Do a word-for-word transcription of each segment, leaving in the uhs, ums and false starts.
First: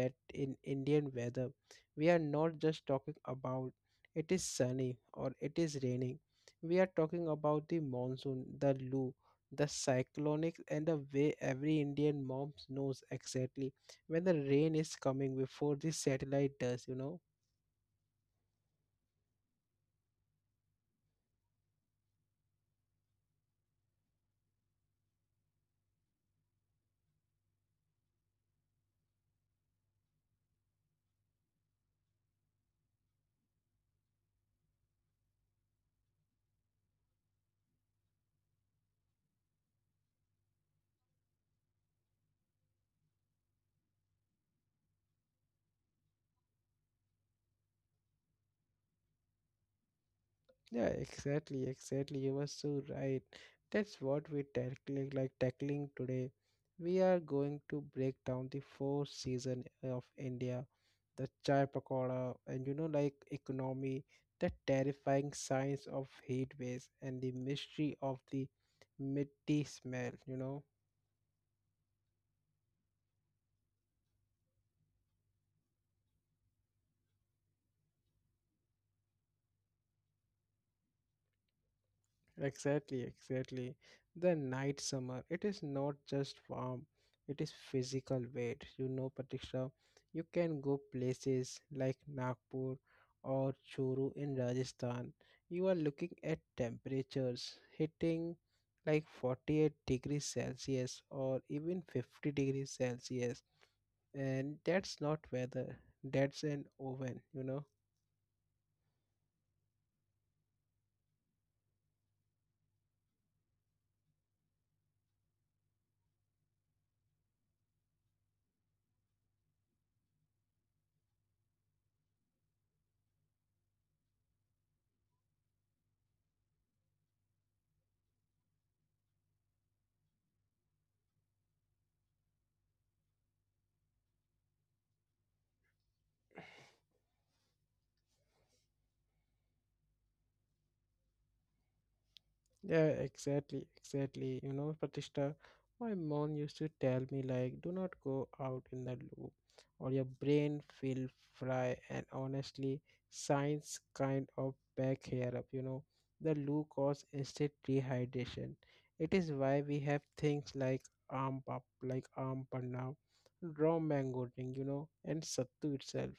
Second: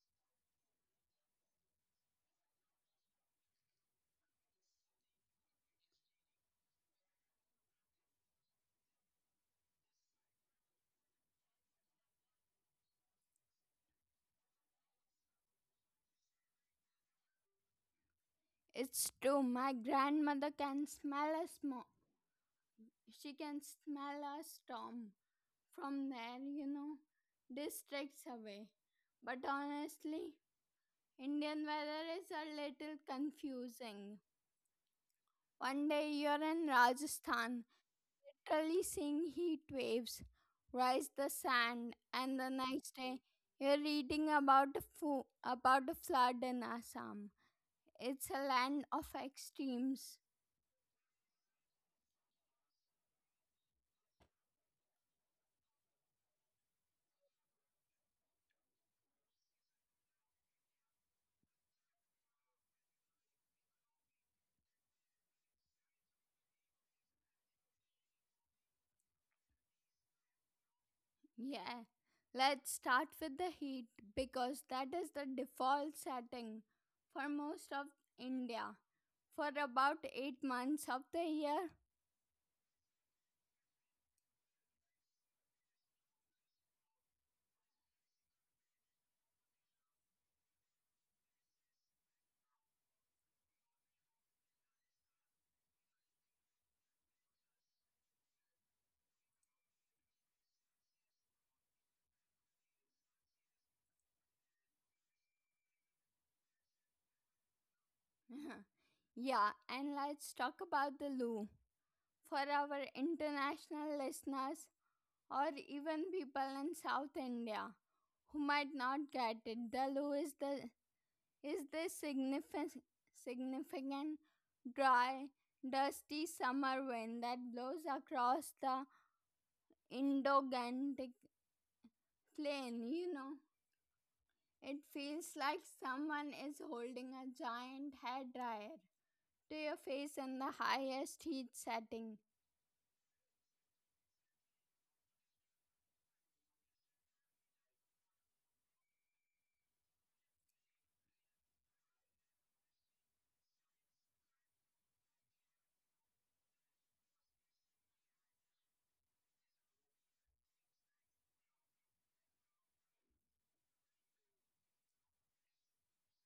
that in Indian weather, we are not just talking about it is sunny or it is raining. We are talking about the monsoon, the Loo, the cyclonic, and the way every Indian mom knows exactly when the rain is coming before the satellite does, you know. It's true. My grandmother can smell a smoke. She can smell a storm from there, you know, districts away. But honestly, Indian weather is a little confusing. One day you're in Rajasthan, literally seeing heat waves rise the sand, and the next day you're reading about a fo- about a flood in Assam. It's a land of extremes. Yeah, exactly, exactly. You were so right. That's what we're tackling, like tackling today. We are going to break down the fourth season of India, the chai pakoda, and you know, like economy, the terrifying science of heat waves, and the mystery of the mitti smell, you know. Yeah. Let's start with the heat because that is the default setting for most of India for about eight months of the year. Exactly, exactly. The night summer, it is not just warm, it is physical weight. You know, Patricia, you can go places like Nagpur or Churu in Rajasthan. You are looking at temperatures hitting like forty-eight degrees Celsius or even fifty degrees Celsius, and that's not weather, that's an oven, you know. Yeah, and let's talk about the loo. For our international listeners or even people in South India who might not get it, the loo is the is this significant significant dry dusty summer wind that blows across the Indo-Gangetic plain, you know. It feels like someone is holding a giant hair dryer to your face in the highest heat setting. Yeah, exactly, exactly. You know, Pratishta, my mom used to tell me like, do not go out in the loop, or your brain will fry. And honestly, science kind of back here up. You know, the loop cause instant dehydration. It is why we have things like arm pop, like arm now, raw mango drink, you know, and sattu itself.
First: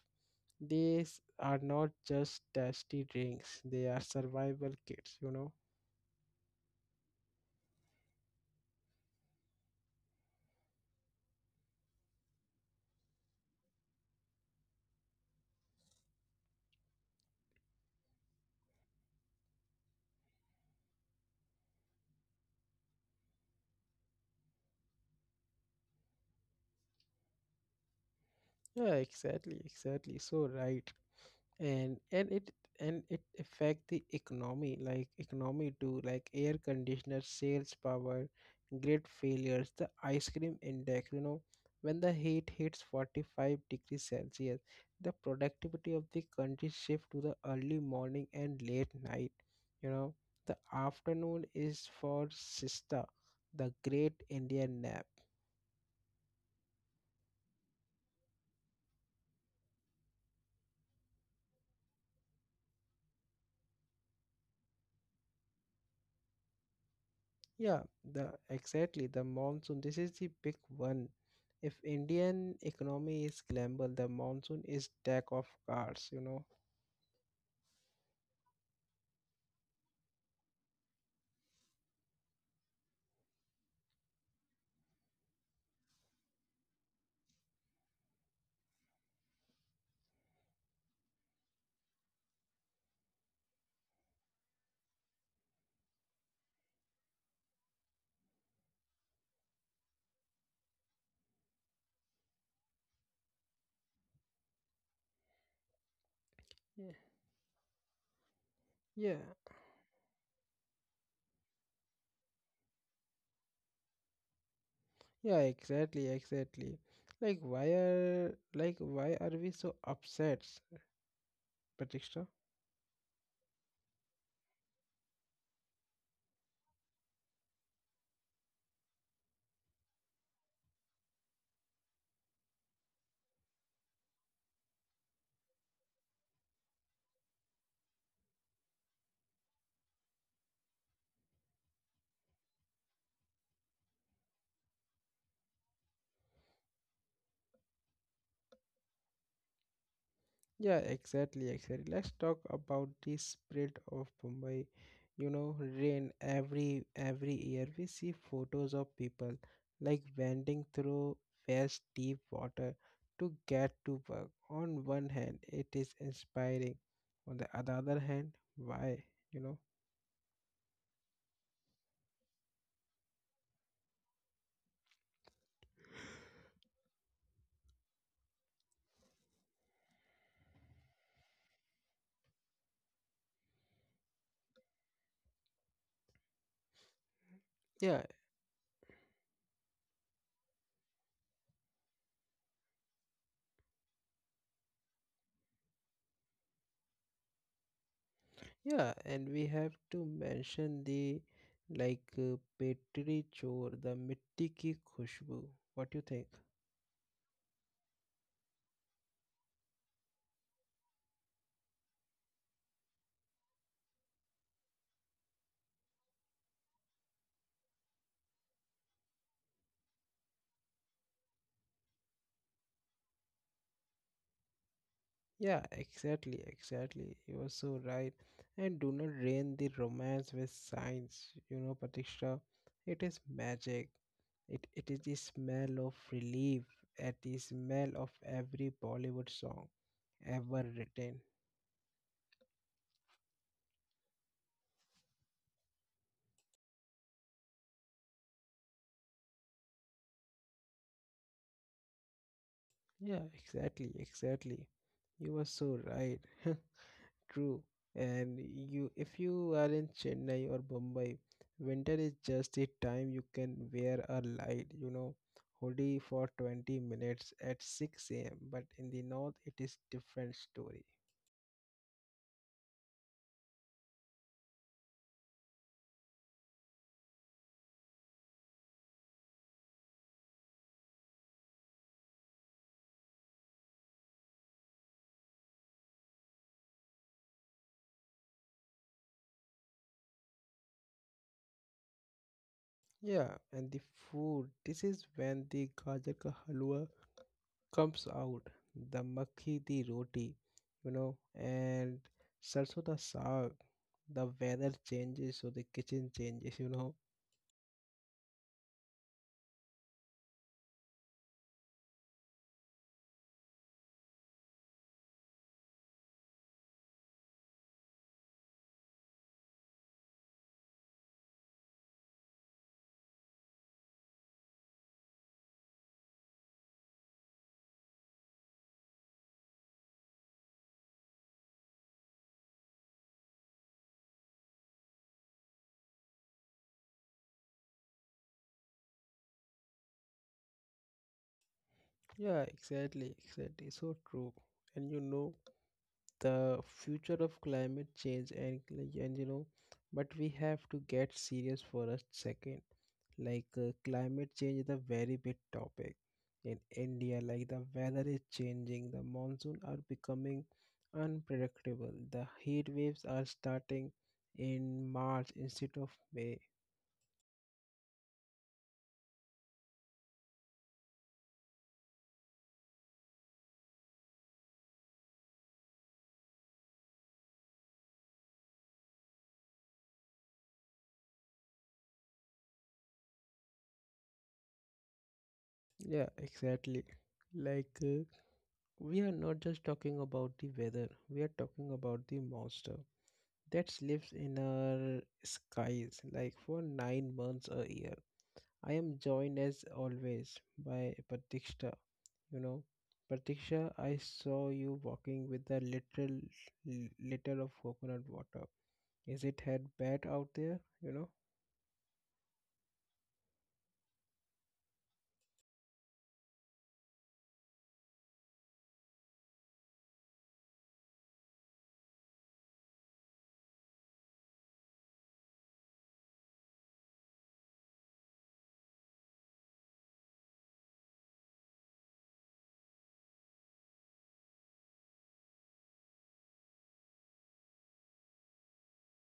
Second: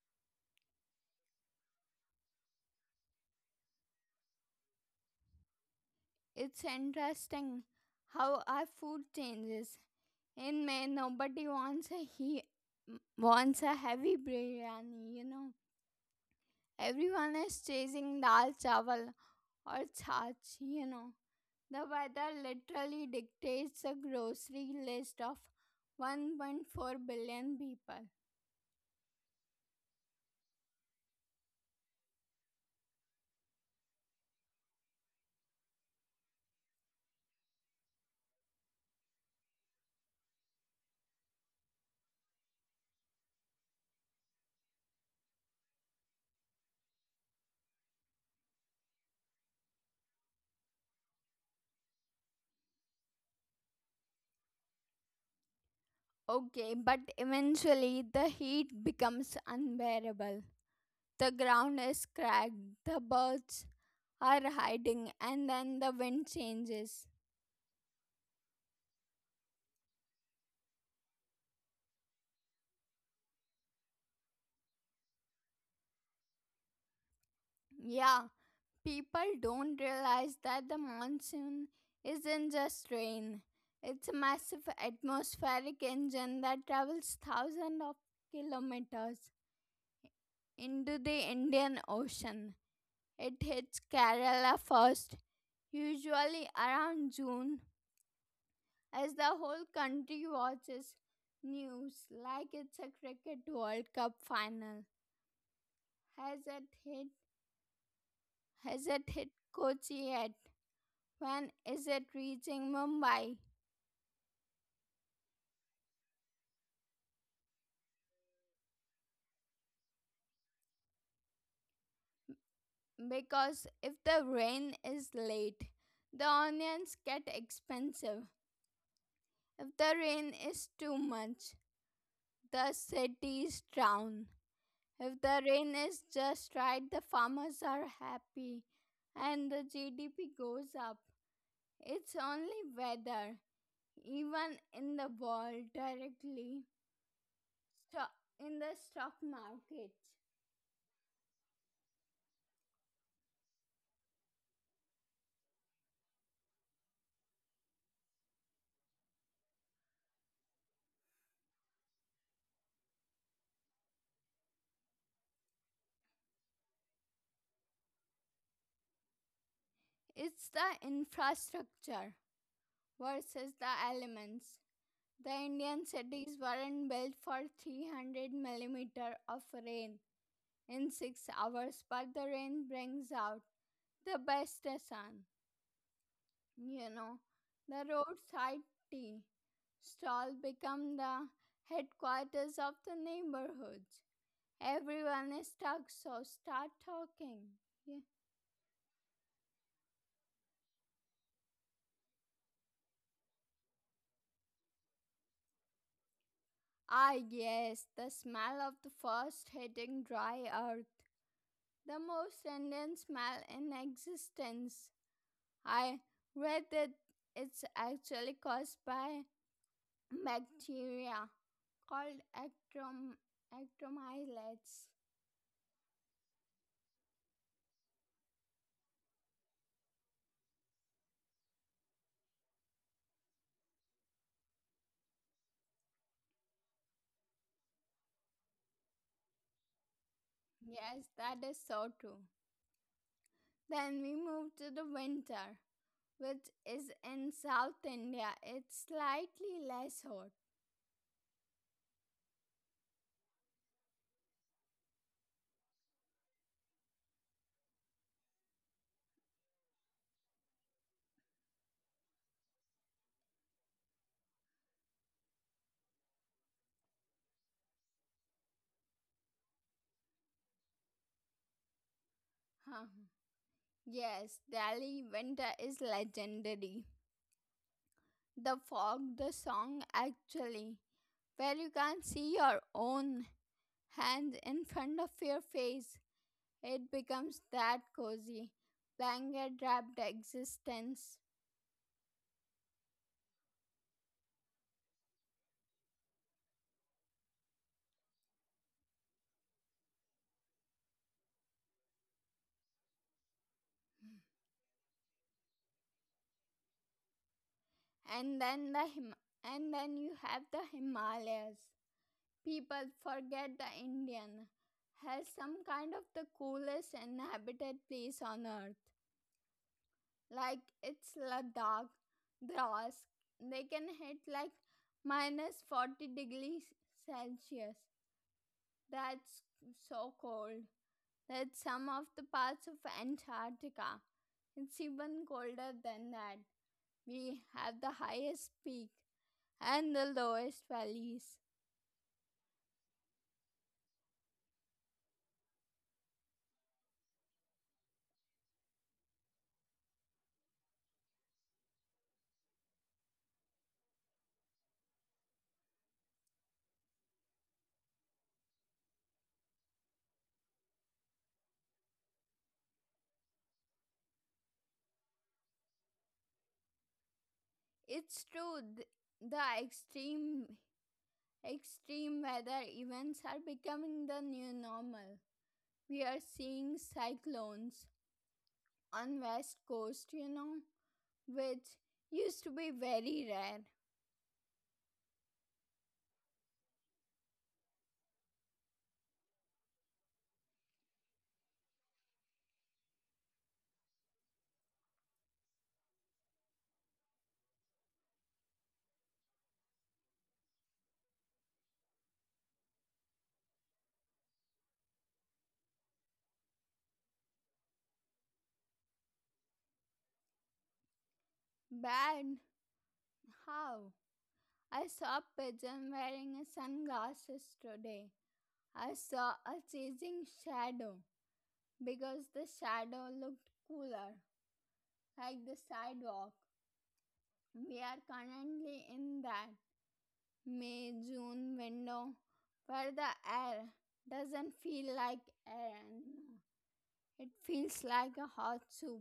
These are not just tasty drinks; they are survival kits, you know. It's interesting how our food changes. In May, nobody wants a he wants a heavy biryani. You know, everyone is chasing dal chawal or chaach. You know, the weather literally dictates the grocery list of one point four billion people. Yeah, exactly, exactly. So right. And and it and it affect the economy, like economy too, like air conditioner sales power, grid failures, the ice cream index, you know. When the heat hits forty-five degrees Celsius, the productivity of the country shift to the early morning and late night, you know. The afternoon is for siesta, the great Indian nap. Okay, but eventually the heat becomes unbearable. The ground is cracked. The birds are hiding, and then the wind changes. Yeah, the exactly the monsoon. This is the big one. If Indian economy is scramble, the monsoon is deck of cards, you know. Yeah, people don't realize that the monsoon isn't just rain. It's a massive atmospheric engine that travels thousands of kilometers into the Indian Ocean. It hits Kerala first, usually around June, as the whole country watches news like it's a cricket World Cup final. Has it Yeah, hit hasn't yeah, hit Kochi yet? When is it reaching Mumbai? yeah, exactly, exactly. Like why are like why are we so upset, Patricia? Because if the rain is late, the onions get expensive. If the rain is too much, the cities drown. If the rain is just right, the farmers are happy and the G D P goes up. It's only weather, even in the world directly, sto- in the stock market. Yeah, exactly, exactly. Let's talk about the spread of Mumbai. You know, rain every every year we see photos of people like wending through vast deep water to get to work. On one hand, it is inspiring. On the other other hand, why? You know? It's the infrastructure versus the elements. The Indian cities weren't built for three hundred millimeter of rain in six hours, but the rain brings out the best sun. You know, the Yeah, roadside tea stall become the headquarters of the neighborhoods. Everyone is stuck, so start talking. Yeah. yeah. And we have to mention the like uh, Petri Chor, the mitti ki khushbu. What do you think? Ah, yes, the smell of the first hitting dry earth, the most Indian smell in existence. I read that it's actually caused by bacteria called actrom- acromyletes. Yeah, exactly, exactly. You are so right. And do not drain the romance with science, you know, Patiksha. It is magic. It it is the smell of relief at the smell of every Bollywood song ever Yes, written. that is so true. Then we move to the winter, which is in South India. It's slightly less hot. Yeah, exactly, exactly. You were so right. True. And you, if you are in Chennai or Bombay, winter is just a time you can wear a light, you know, hoodie for twenty minutes at six a m. But in the north it is different story. Huh. Yes, Delhi winter is legendary. The fog, the song actually, where you can't see your own, and in front of your face, it becomes that cozy, blanket wrapped existence. Yeah, and the food. This is when the gajar ka halwa comes out, the makhi the roti, you know, and sarson da saag. The weather changes, so the kitchen changes, you know. And then the Him- and then you have the Himalayas. People forget the Indian has some kind of the coolest inhabited place on earth. Like it's Ladakh, Drask. They can hit like minus forty degrees Celsius. That's so cold that some of the parts of Antarctica it's even colder than that. We have the highest peak and the lowest valleys. Yeah, exactly, exactly. So true. And you know the future of climate change and cl- and you know, but we have to get serious for a second. Like uh, climate change is a very big topic in India. Like the weather is changing, the monsoon are becoming unpredictable. The heat waves are starting in March instead of May. It's true th- the extreme extreme weather events are becoming the new normal. We are seeing cyclones on west coast, you know, which used to be very rare. Yeah, exactly. Like. Uh, We are not just talking about the weather, we are talking about the monster that lives in our skies like for nine months a year. I am joined as always by Pratiksha. You know, Pratiksha, I saw you walking with a little l- liter of coconut water. Is it had bad out there? You know? Bad how? I saw a pigeon wearing a sunglasses today. I saw a chasing shadow because the shadow looked cooler, like the sidewalk. We are currently in that May June window where the air doesn't feel like air anymore. It feels like a hot soup.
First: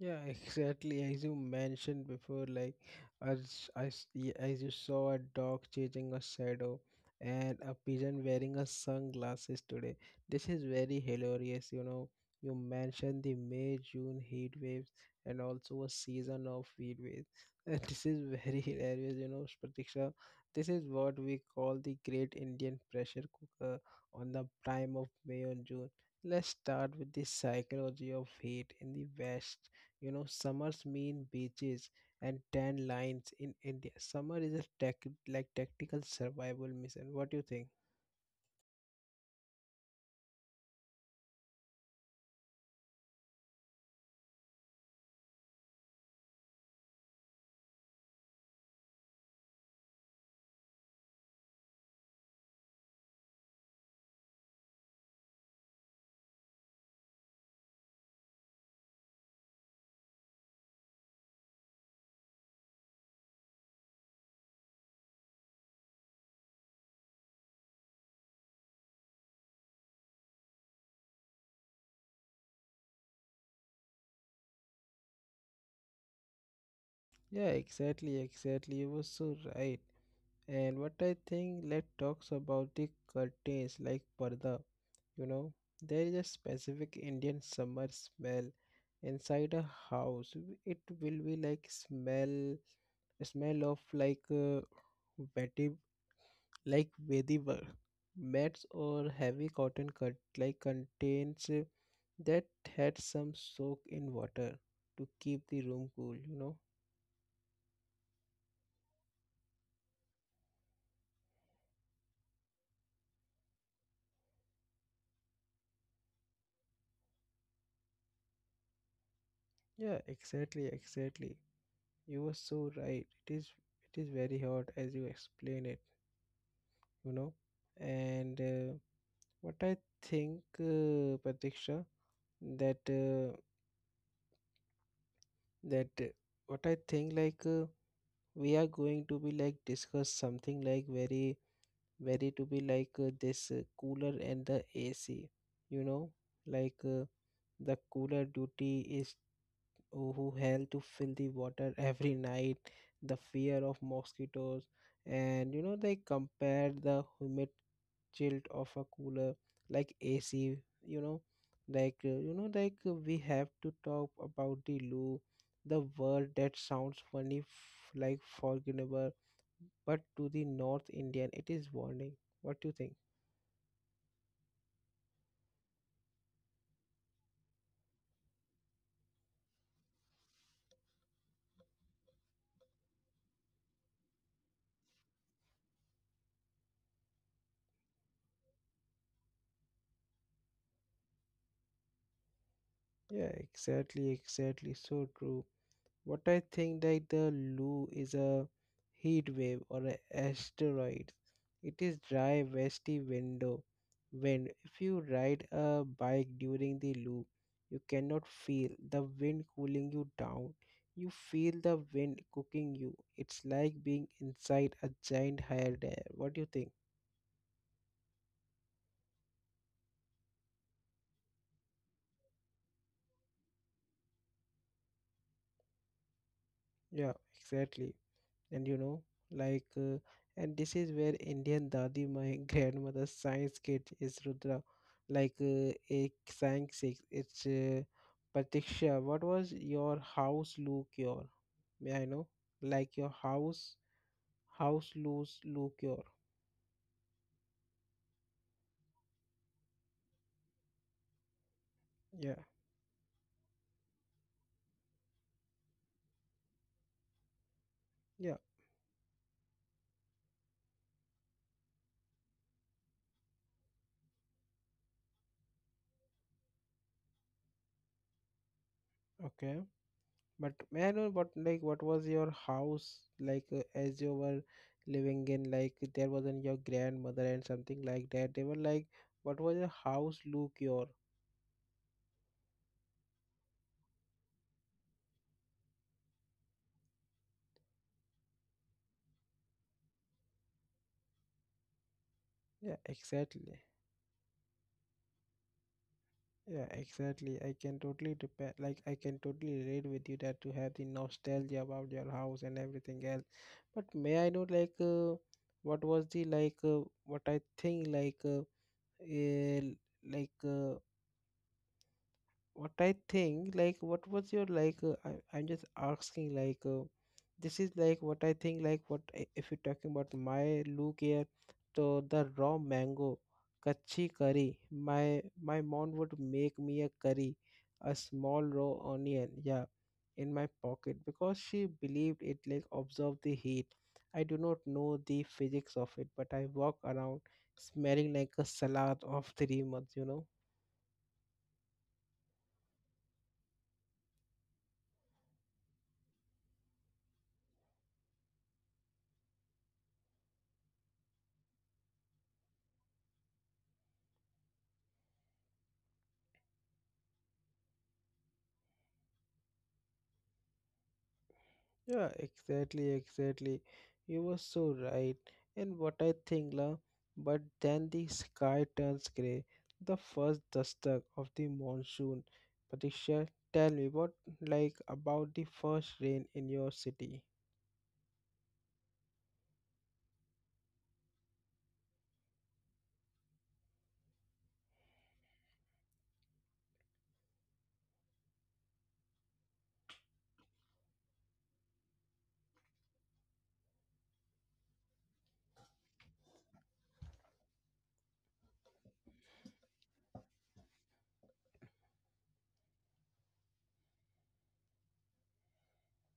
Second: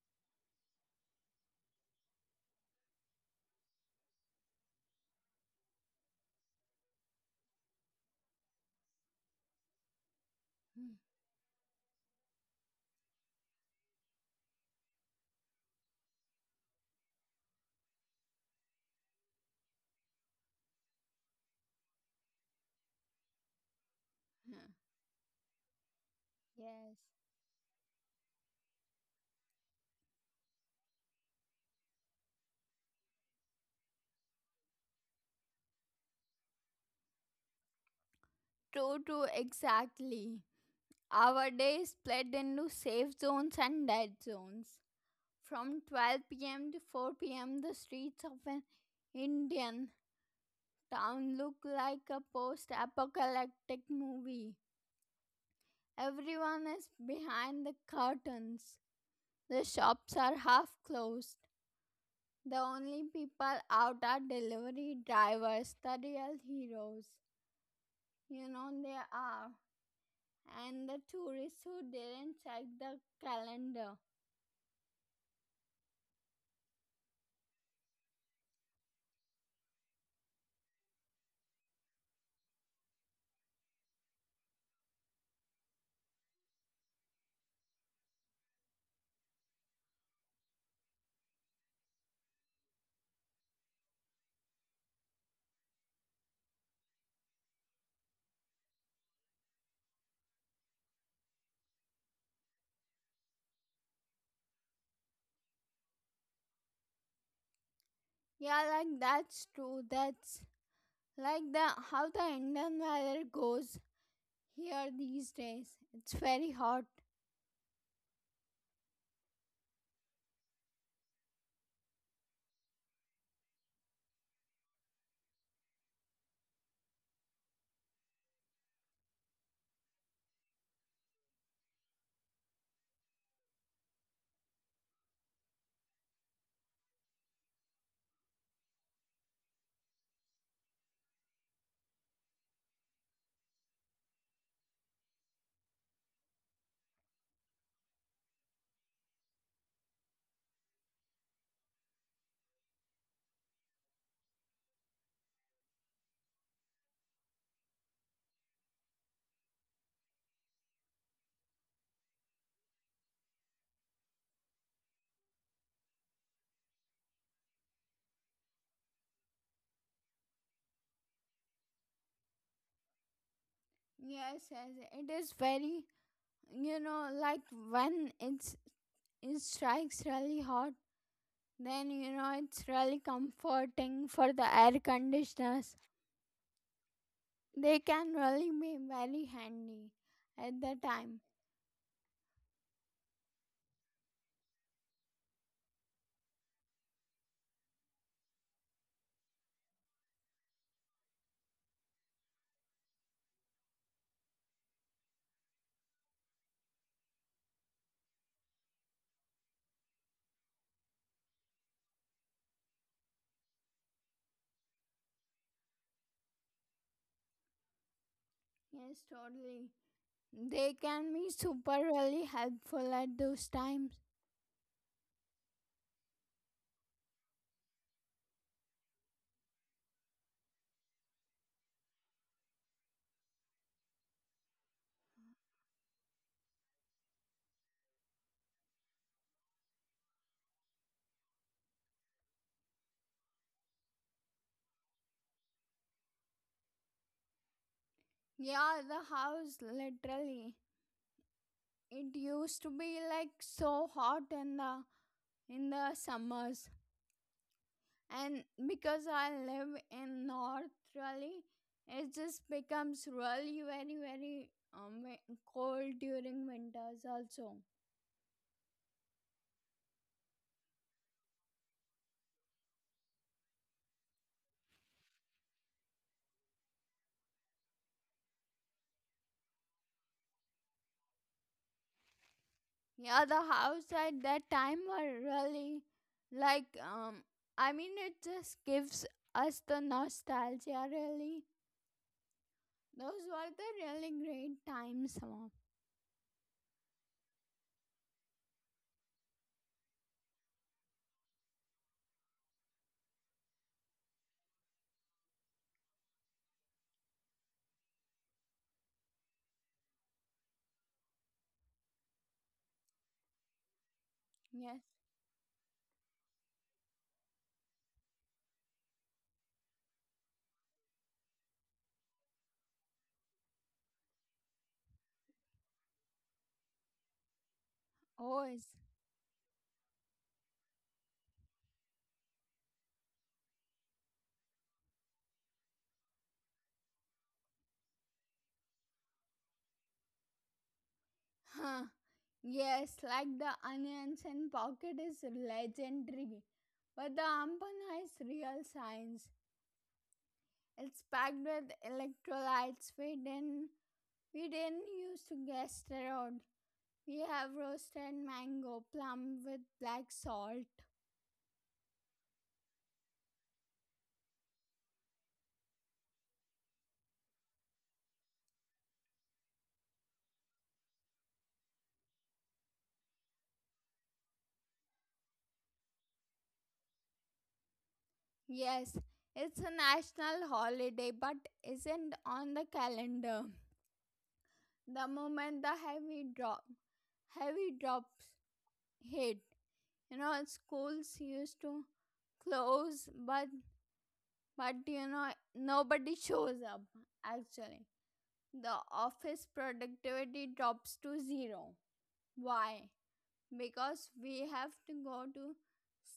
Yeah, exactly. As you mentioned before, like as I s- y- as you saw a dog chasing a shadow and a pigeon wearing a sunglasses today. This is very hilarious, you know. You mentioned the May June heat waves, and also a season of heat waves. And this is very hilarious, you know, Pratiksha. This is what we call the Great Indian Pressure Cooker on the prime of May and June. Let's Yes. start with the psychology of heat in the West. You know, summers mean beaches and tan lines. In India, summer is a tech, like tactical survival mission. What do you think? True, true, exactly. Our day is split into safe zones and dead zones. From twelve p m to four p m, the streets of an Indian town look like a post apocalyptic movie. Everyone is behind the curtains. The shops are half closed. The only people out are delivery drivers, the real heroes. You know they are. And the tourists who didn't check the calendar. Yeah, exactly, exactly. You were so right. And what I think, let's talk about the curtains like parda. You know, there is a specific Indian summer smell inside a house. It will be like smell, smell of like uh, wet like vetiver. Mats or heavy cotton cut like contains uh, that had some soak in water to keep the room cool, you know? Yeah, like that's true. That's like the how the Indian weather goes here these days. It's very hot. Yeah, exactly, exactly. You were so right. It is it is very hot as you explain it, you know? And uh, what I think, uh, Pratiksha, that uh, that uh, what I think like uh, we are going to be like discuss something like very very to be like uh, this uh, cooler and the A C, you know, like uh, the cooler duty is who who held to fill the water every night, the fear of mosquitoes, and you know, they compared the humid chill of a cooler like A C, you know, like uh, you know, like uh, we have to talk about the loo, the word that sounds funny, f- like forgettable, but to the North Indian, it is warning. What do you think? Yes, yes, it is very, you know, like when it's it strikes really hot, then you know it's really comforting for the air conditioners. They can really be very handy at the time. Yeah, exactly, exactly. So true. What I think that the Lu is a heat wave or an asteroid. It is dry westy window wind. If you ride a bike during the Lu, you cannot feel the wind cooling you down. You feel the wind cooking you. It's like being inside a giant hairdryer. What do you think? Yes, totally, they can be super really helpful at those times. Yeah, exactly. and you know like uh, And this is where indian dadi my grandmother's science kit is rudra, like uh, a science kit. It's uh, Pratiksha, what was your house look your? May I know, like your house, house loose look your Yeah, the house literally, it Yeah, used to be like so hot in the in the summers, yeah, and because I live in north really, it just becomes really very very um, wi- cold during winters also. okay. But may I know what, like what was your house like uh, as you were living in? Like there wasn't your grandmother and something like that? They were like, what was your house look your? Yeah, the house at that time were really like, um I mean, it just gives us the nostalgia really. Yeah, Those were exactly. the really great times, Mom. Yeah, exactly. I can totally depend, like I can totally relate with you that you have the nostalgia about your house and everything else. But may I know, like, uh, what was the like, uh, what I think, like, uh, eh, like, uh, what I think, like, what was your Yes. like? Uh, I, I'm just asking, like, uh, this is like what I think, like, what i- if you're talking about my look here, so the raw mango, kachi curry. My my mom would make me a curry, a Oh. small raw onion, yeah, in my pocket because she believed it like absorb the heat. I do not know the physics of it, but I walk around smelling like a salad of three months, you know. Huh. Yes, like the onions and pocket is legendary. But the ampana is real science. It's packed with electrolytes we didn't we didn't use to guess around. We have roasted mango plum with black salt. Yeah, exactly, exactly. You were so right. And what I think, la, but then the sky turns grey. The first dustak of the monsoon. Patricia, tell me what like about the first rain in your city? Yes, it's a national holiday but isn't on the calendar. The moment the heavy drop heavy drops hit, you know schools used to close, but but you know nobody shows up, actually the office productivity drops to zero. Why? Because we have to go to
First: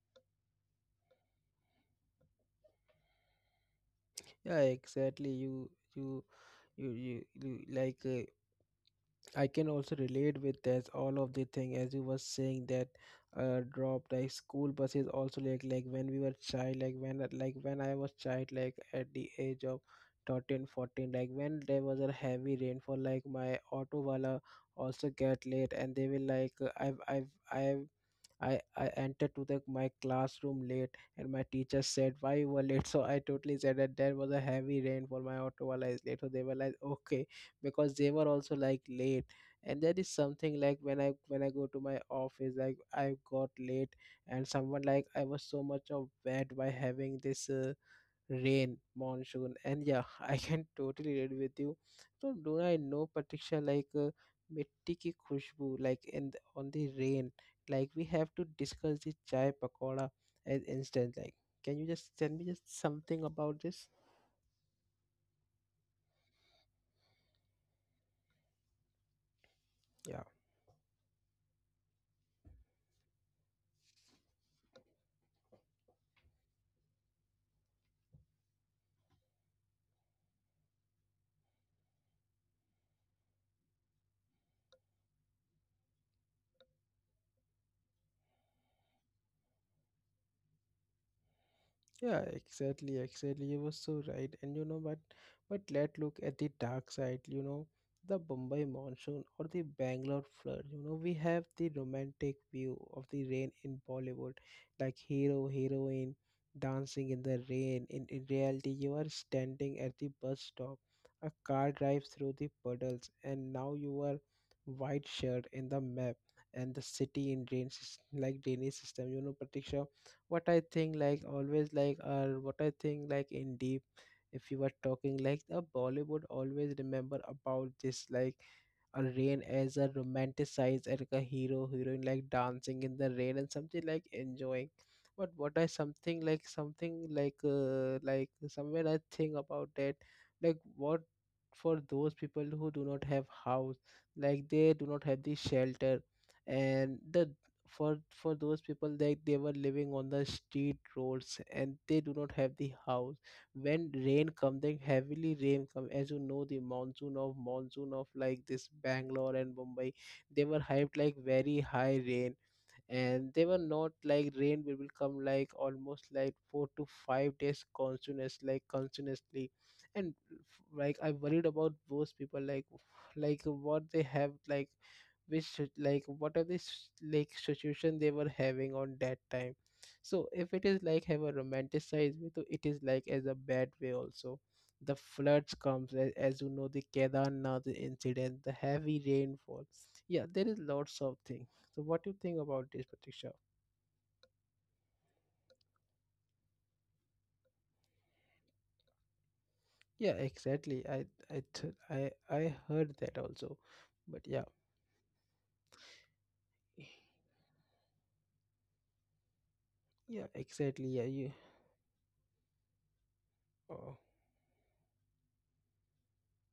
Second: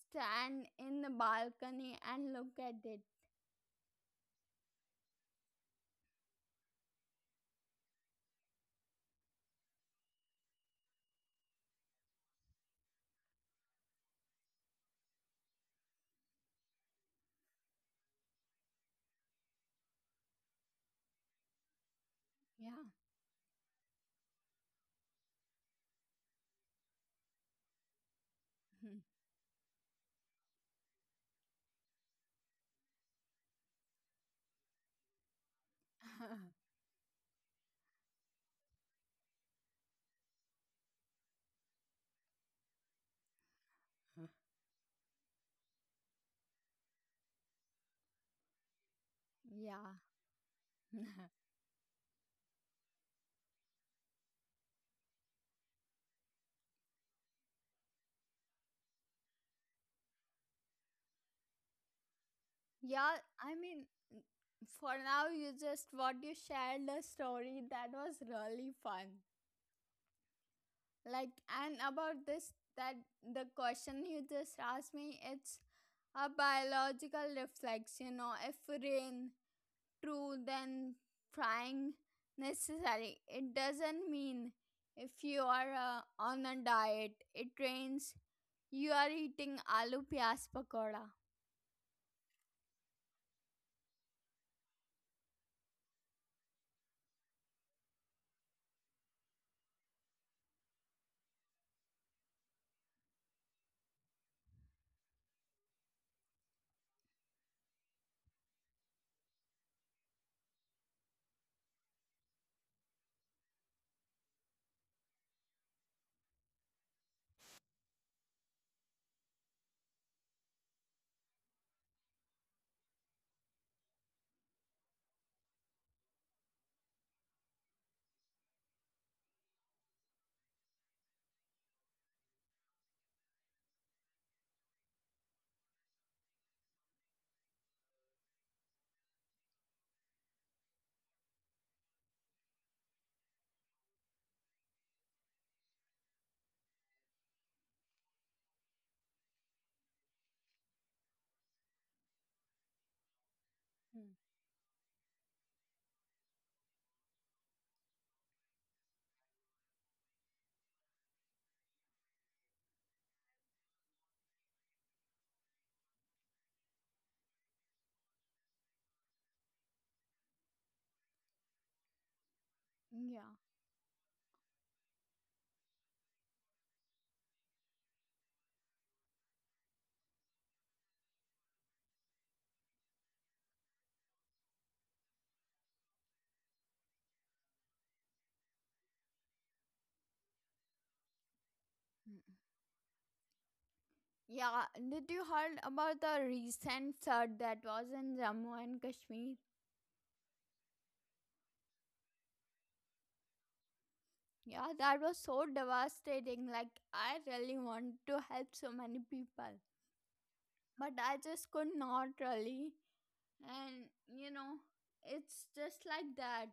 stand in the balcony and look at it. Yeah, exactly. You you you you, you like uh, I can also relate with this all of the thing, as you were saying, that uh drop like school buses also like like when we were child like when like when I was child like at the age of thirteen fourteen, like when there was a heavy Yeah, rainfall, like my auto wala also get late, and they will like uh, I've I've I've I, I entered to the my classroom late, and my teacher said why you were late. So I totally said that there was a heavy rain, for my auto while I is late, so they were like okay, because they were also like late. And that is something like when I when I go to my office, like I got late, and someone like I was so much of bad by having this uh, rain, monsoon, and yeah, yeah, I can totally relate with you. So do I know Patricia like uh, mitti ki khushbu, like in the, on the rain. Like we have to discuss the chai pakoda as instant. Like, can you just tell me just yeah, something I about mean, this? for now you just what you shared the story that was really fun. Yeah. Like, and about this, that the question you just asked me, it's a biological reflection or if rain true, then frying necessary. It doesn't mean if you are uh, on a diet, it rains, you are eating aloo pyas pakoda. Yeah, exactly, exactly. You were so right. And you know, but but let's look at the dark side, you know, the Bombay monsoon or the Bangalore flood. You know, we have the romantic view of the rain in Bollywood, like hero, heroine dancing in the rain. In, in reality, you are standing at the bus stop. A car drives through the puddles, and now you are white shirt in the map and the city in rain sys- like drainage system. You know, Pratiksha, what I think like always like or what I think like in deep, if you were talking like the Bollywood always remember about this like a rain as a romanticized and like a hero heroine like dancing in the rain and something like enjoying, but what I something like something like uh, like somewhere I think about that like what for those people who do not have house, like they do not have the shelter and the for for those people like they were living on the street roads and they do not have the house. When rain come then heavily rain come, as you know the monsoon of monsoon of like this Bangalore and Mumbai, they were hyped like very high rain, and they were not like rain will will come like almost like four to five days continuous like continuously. And like I worried about those people, like Yeah. like what they have like which sit- like what are the s- like situation they were having on that time. So if it is like have a romanticized way, so it is like as a bad way also. The floods comes as as you know, the Kedarnath incident, the heavy rainfall. Yeah, there is lots of things. So what do you Mm. think about this, Pratiksha? Yeah, did you heard about the recent flood that was in Jammu and Kashmir? Yeah, exactly, I I th- I I heard that also, but yeah. Yeah, that was so devastating. Like, I really want to help so many people, Yeah, exactly, but yeah, I you. just could not really. And, Oh. you know, it's just like that.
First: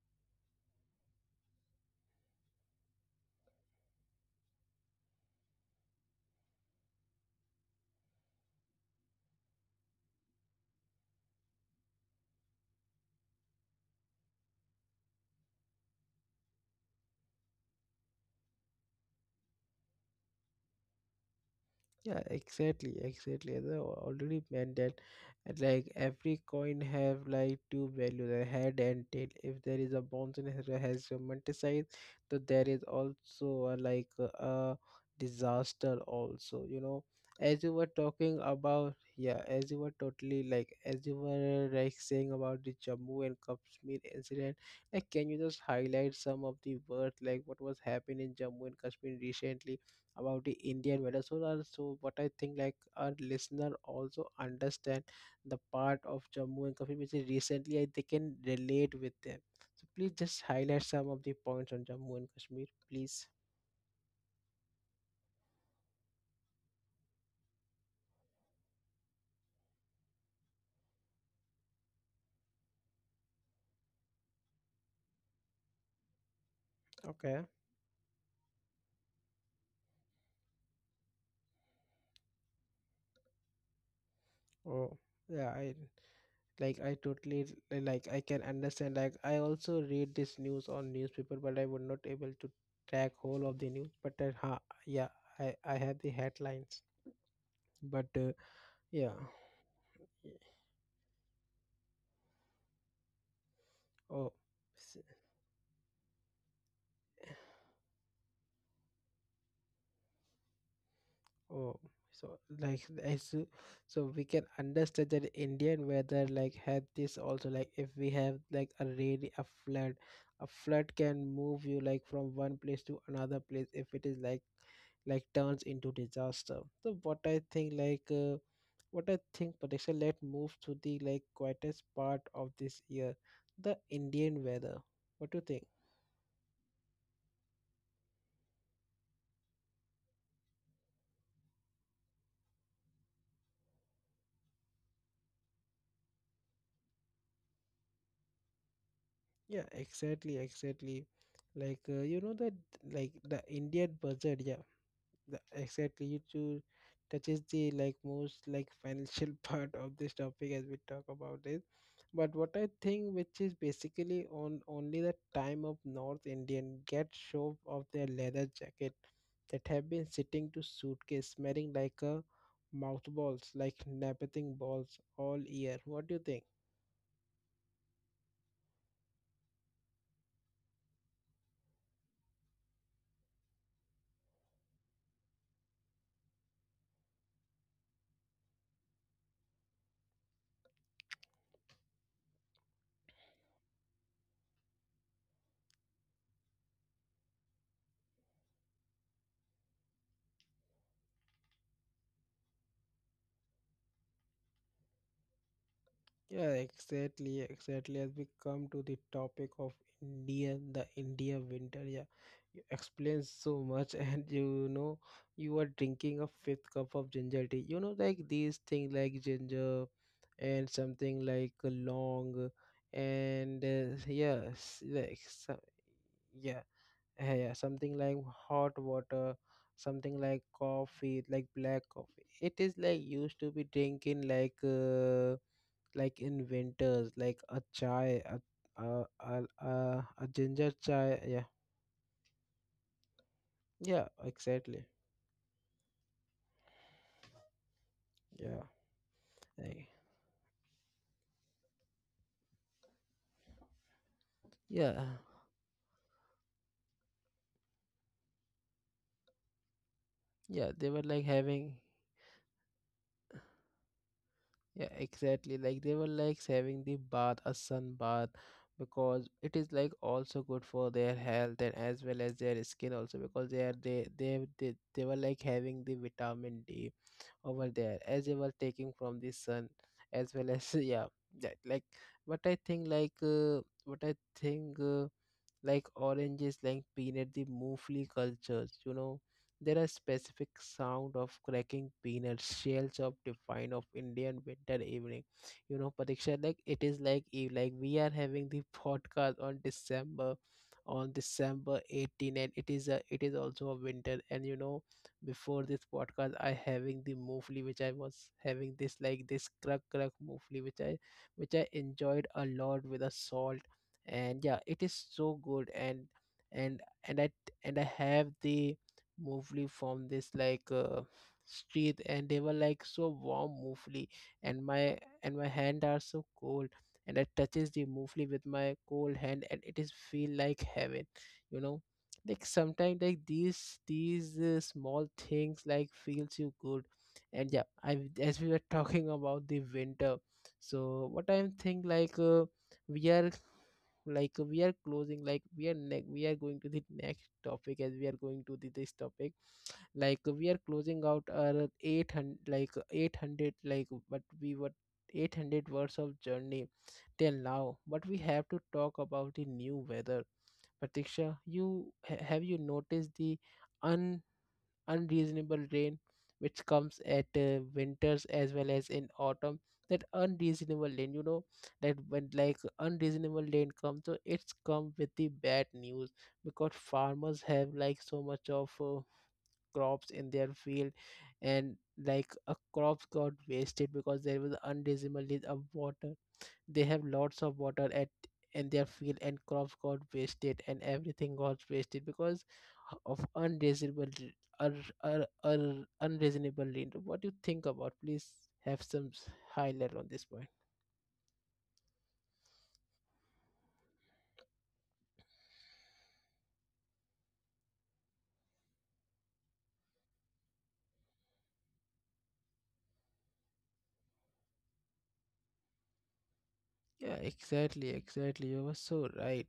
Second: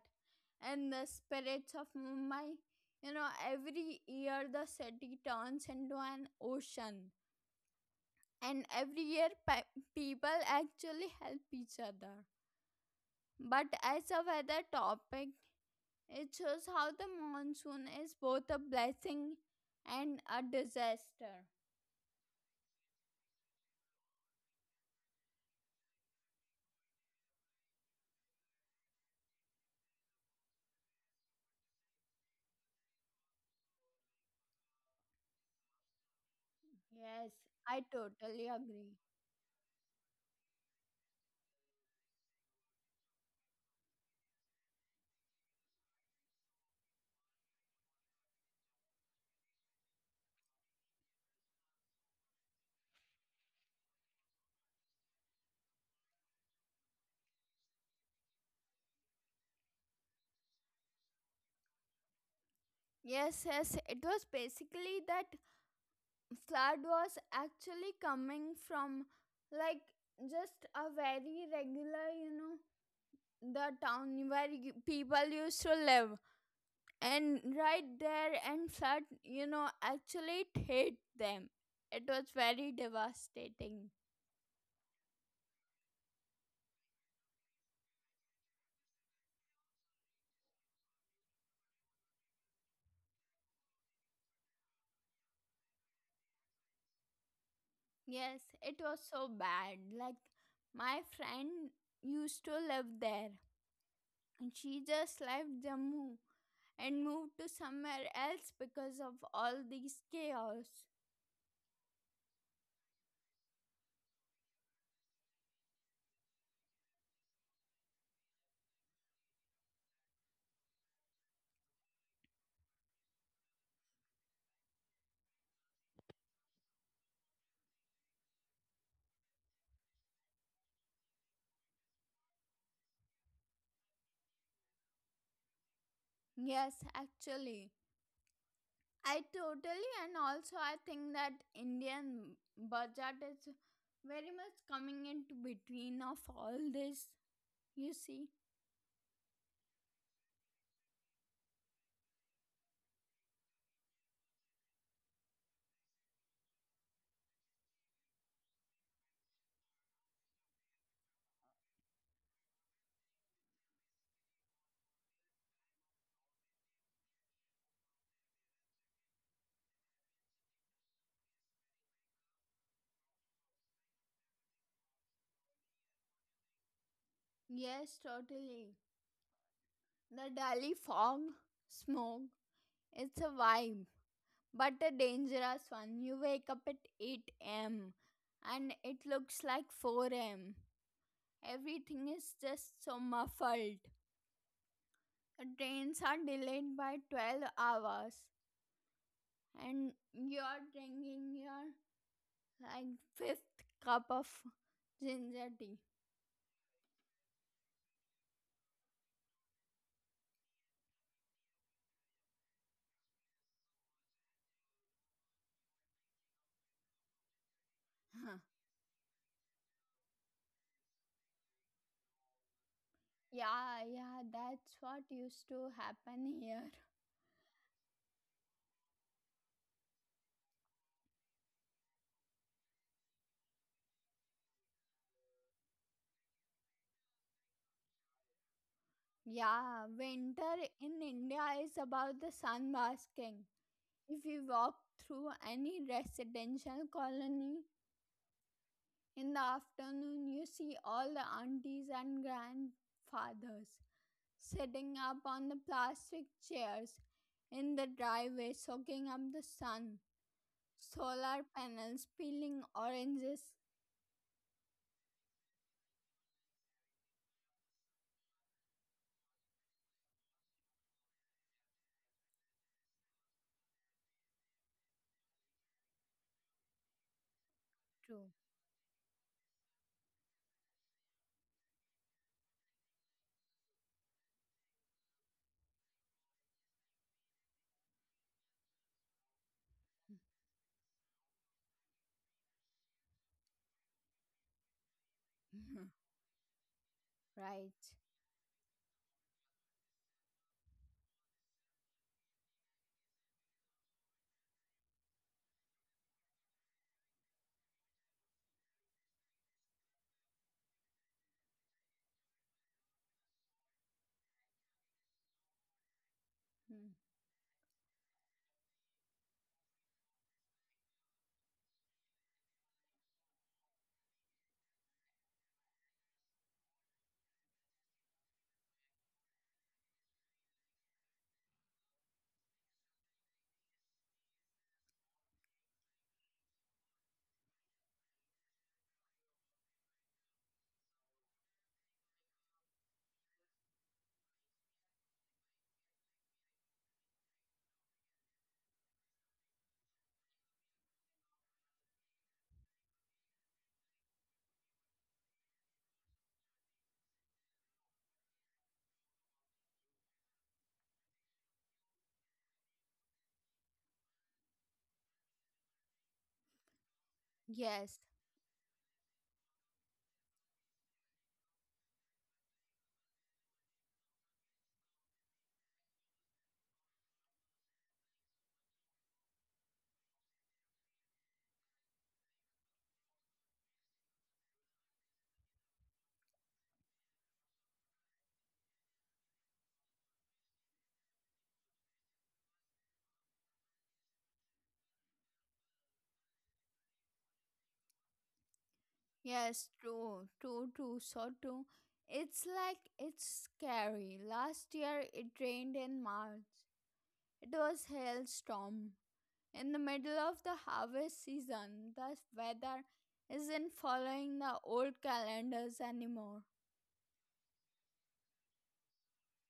And the spirits of Mumbai, you know, every year the city turns into an ocean. And every year pe- people actually help each other. But as a weather topic, it shows how the monsoon is both a blessing and a disaster. Yeah, exactly, exactly. As I al- already mentioned, and like every coin have like two values, a head and tail. If there is a bounce and it has romanticized, so there is also a, like a, a disaster also. You know, Yes, as you I were talking totally about, agree. yeah, as you were totally like as you were like saying about the Jammu and Kashmir incident, like can you just highlight some of the words like what was happening in Jammu and Kashmir recently? About the Indian weather. So also what I think like our listener also understand the part of Jammu and Kashmir which is recently I, they can relate with them. So please just highlight some of the points on Jammu and Kashmir, please. Yes, yes, it was basically that flood was actually coming from, like, just a very regular, you know, the town where you- people used to live. Okay. And right there, and flood, you know, actually it hit them. It was very devastating. Oh, yeah, I like I totally l- like I can understand. Like I also read this news on newspaper, but I was not able to track whole of the news. But uh, ha, yeah, I I have the headlines. But uh, Yes, it was yeah, so bad. Like y- my friend used to live there oh. and she s- just left Jammu and moved to somewhere else because of all these chaos. Oh, so like as, so we can understand that Indian weather like had this also, like if we have like a rainy a flood, a flood can move you like from one place to another place if it is like like turns into disaster. So what I think like uh, what I think Patricia, let move to the like quietest part of this year, the Indian weather. What do you think? Yes, actually. I totally and also I think that Indian budget is very much coming into between of all this, you see. Yeah, exactly, exactly. Like uh, you know that like the Indian budget, yeah. The- exactly it to touches the like most like financial part of this topic as we talk about it, but what I think which is basically on only the time of North Indian get show of their leather jacket that have been sitting to suitcase smelling like a mouthballs like napping balls all year. What do you think? Yes, totally. The Delhi fog, smoke, it's a vibe but a dangerous one. You wake up at eight a m and it looks like four a m. Everything is just so muffled. The trains are delayed by twelve hours and you're drinking your like fifth cup of ginger tea. Yeah, exactly, exactly. As we come to the topic of India, the India winter, yeah, you explain so much, and you know, you are drinking a fifth cup of ginger tea. You know, like Huh. these things like ginger and something like a long, and Yeah, uh, yeah, yeah, that's s- what like used so, to happen yeah, here. eh, yeah, something like hot water, something like coffee, like black coffee. It is like used to be drinking like. Uh, like in winters, like a chai, a a a, a, Yeah, a winter ginger in chai. Yeah, India is about the sun basking. yeah, If you walk exactly. through any residential colony Yeah, in the like, afternoon, you see all the aunties and grandfathers sitting yeah, up on the plastic chairs in the driveway, soaking up the sun, yeah. They were like solar having, panels peeling oranges. yeah, exactly. Like they were like having the bath, a sun bath, because it is like also good for their health and as well as their skin also because they are they they they, they were like having the vitamin D over there as they were taking from the sun, as well as yeah, that like what I think like uh, what i think uh, like oranges like peanut the mofli cultures, you know, there are specific sound of cracking peanuts shells of define of Indian winter evening. You Mhm. know Pariksha, like it is like e- like Right. we are having the podcast on december on december eighteenth, and it is a it is also a winter, and you know, before this podcast I having the mofli which I was having this like this crack crack mofli which i which i enjoyed a lot with a salt. And yeah, it is so good, and and Hmm. and i and i have the mofli from this like uh, street, and they were like so warm mofli, and my and my hand are so cold, and I touches the mufli with my cold hand, and it is feel like heaven. You know, like sometimes like these these uh, small things like feels you good. And yeah I, as we were talking about the winter, so what I'm think like uh, we are like we are closing like we are ne- we are going to the next topic as we are going to the, this topic, like we are closing out our eight hundred like eight hundred like but we were eight hundred words of journey till now, but we have to talk about the new weather. Pratiksha, you ha- have you noticed the un unreasonable rain which comes at uh, Yes, winters as well as in autumn? That unreasonable rain, you know, that when like unreasonable rain comes, so it's come with the bad news because farmers have like so much of uh, crops in their field, and like a crops got wasted because there was unreasonable need of water. They have lots of water at in their field, and crops got wasted and everything got wasted because of unreasonable re- un- un- un- unreasonable reason. What do you think about? Please have some s- yes, high level on this true, point. true, true, so true. It's like it's scary. Last year it rained in March. It was hailstorm in the middle of the harvest season. The weather isn't following the old calendars anymore. Yeah, exactly, exactly. You were so right.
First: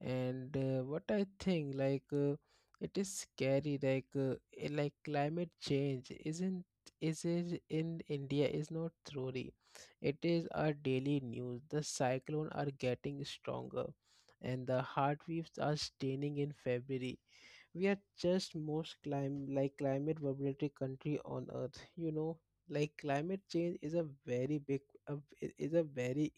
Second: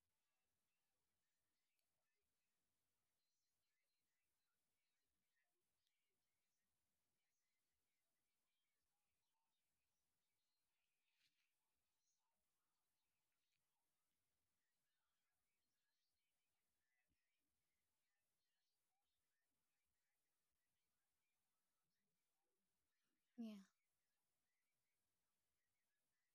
And uh, what I think, like, uh, it is scary. Like, uh, eh, like climate change isn't, is it in India is not theory. It is our daily news. The cyclone are getting stronger, and the heart waves are staining in February. We are just most clim like climate vulnerable country on earth. You know, like climate Yeah. change is a very big, a, is a very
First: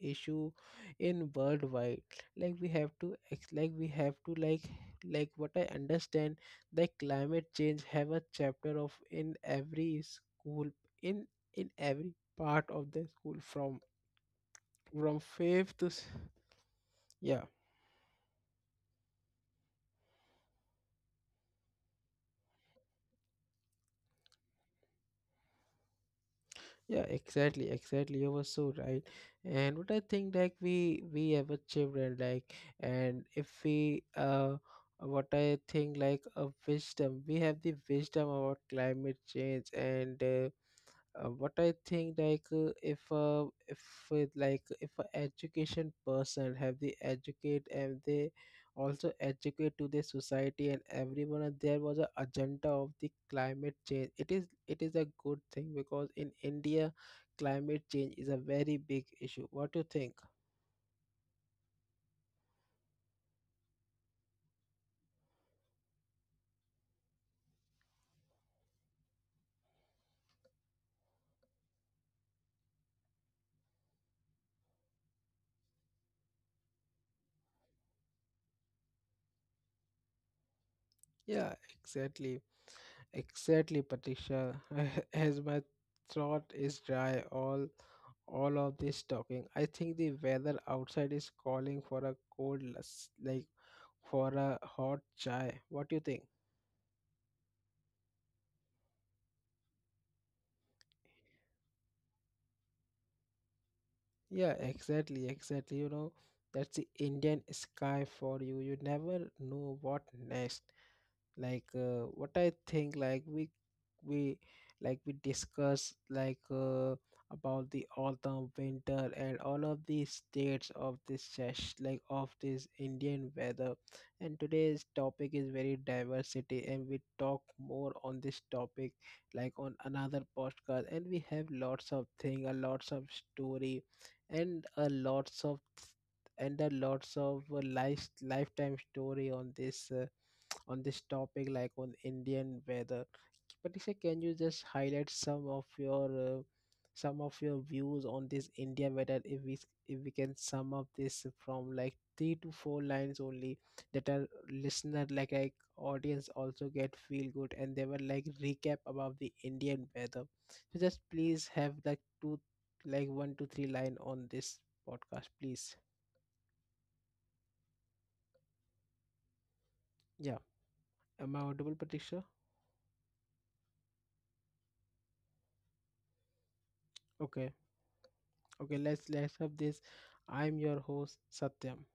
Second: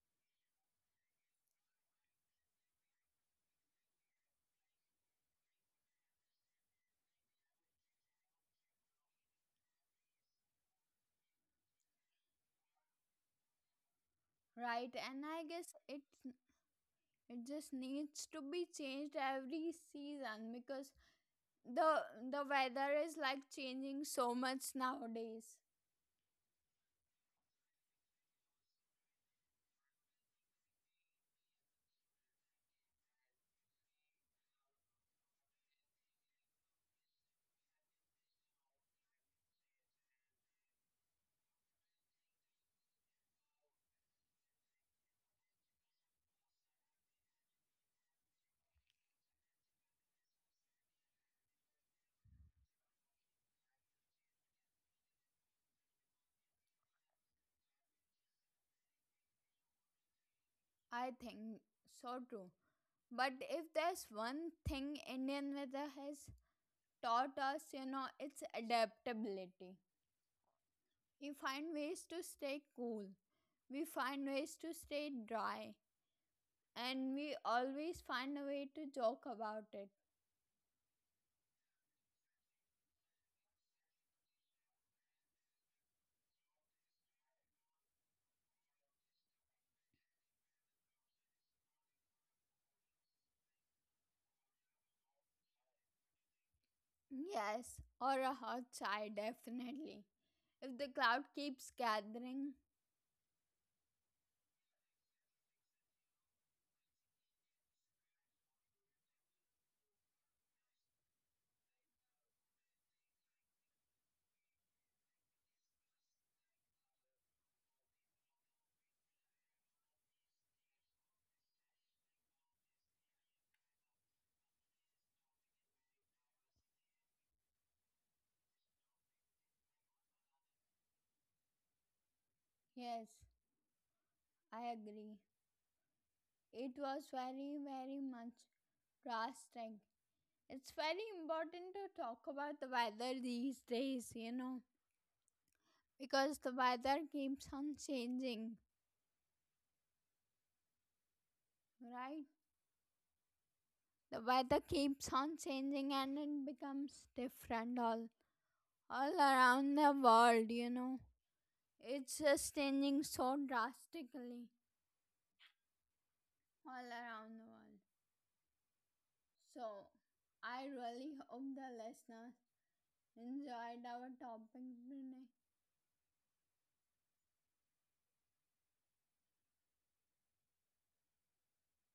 issue in worldwide. Like we have to ex- like we have to like like what I understand the climate change have a chapter of in every school in in every part of the school from Right, from and I fifth guess to it s-, yeah. it just needs to be changed every season because the the weather is like changing so much nowadays. Yeah, exactly, exactly, you were so right. And what I think like we we have a children like, and if we uh what I think like a wisdom, we have the wisdom about climate change, and uh, uh, what I think like uh, if uh, if uh, like if a education person have, they educate, and they also educate to the society and everyone, and there was a agenda of the climate change. It is it is a good thing because in India climate change is a very big issue. What do you think? I think so too. But if there's one thing Indian weather has taught us, you know, it's adaptability. We find ways to stay cool, we find ways to stay dry, and we always find a way to joke about it. Yeah, exactly. Exactly, Patricia. As my throat is dry, all all of this talking, I think the weather outside is calling for a cold, lus- like for a hot chai. What do you think? Yes, or a hot chai, definitely, if the cloud keeps gathering. Yeah, exactly, exactly. You know, that's the Indian sky for you. You never know what next. Like uh, what I think like we we like we discuss like uh, about the autumn winter and all of these states of this sesh like of this Indian weather, and today's topic is very diversity, and we talk more on this topic like on another podcast, and we have lots of thing a lots Yes, of story and I a agree, lots of and a it was lots of very uh, very life much lifetime story on drastic. This uh, it's on this very topic important like to on talk about Indian the weather. weather these But Isha, days, can you you know, just highlight some of your because uh, the weather some of keeps your on views on this changing. India weather if we if we can sum up this from like Right. three to four lines only, that The our weather listener keeps like on like changing and audience it also get becomes feel good, and different they will all like recap all about the around Indian the weather. world, you So just know. please have like It's two just changing like one so to three line on drastically this podcast, please. all around the world. So Yeah, I really am I hope the audible Patricia? listeners enjoyed our topic today. Okay. Okay, let's let's have this. I'm your host Satyam,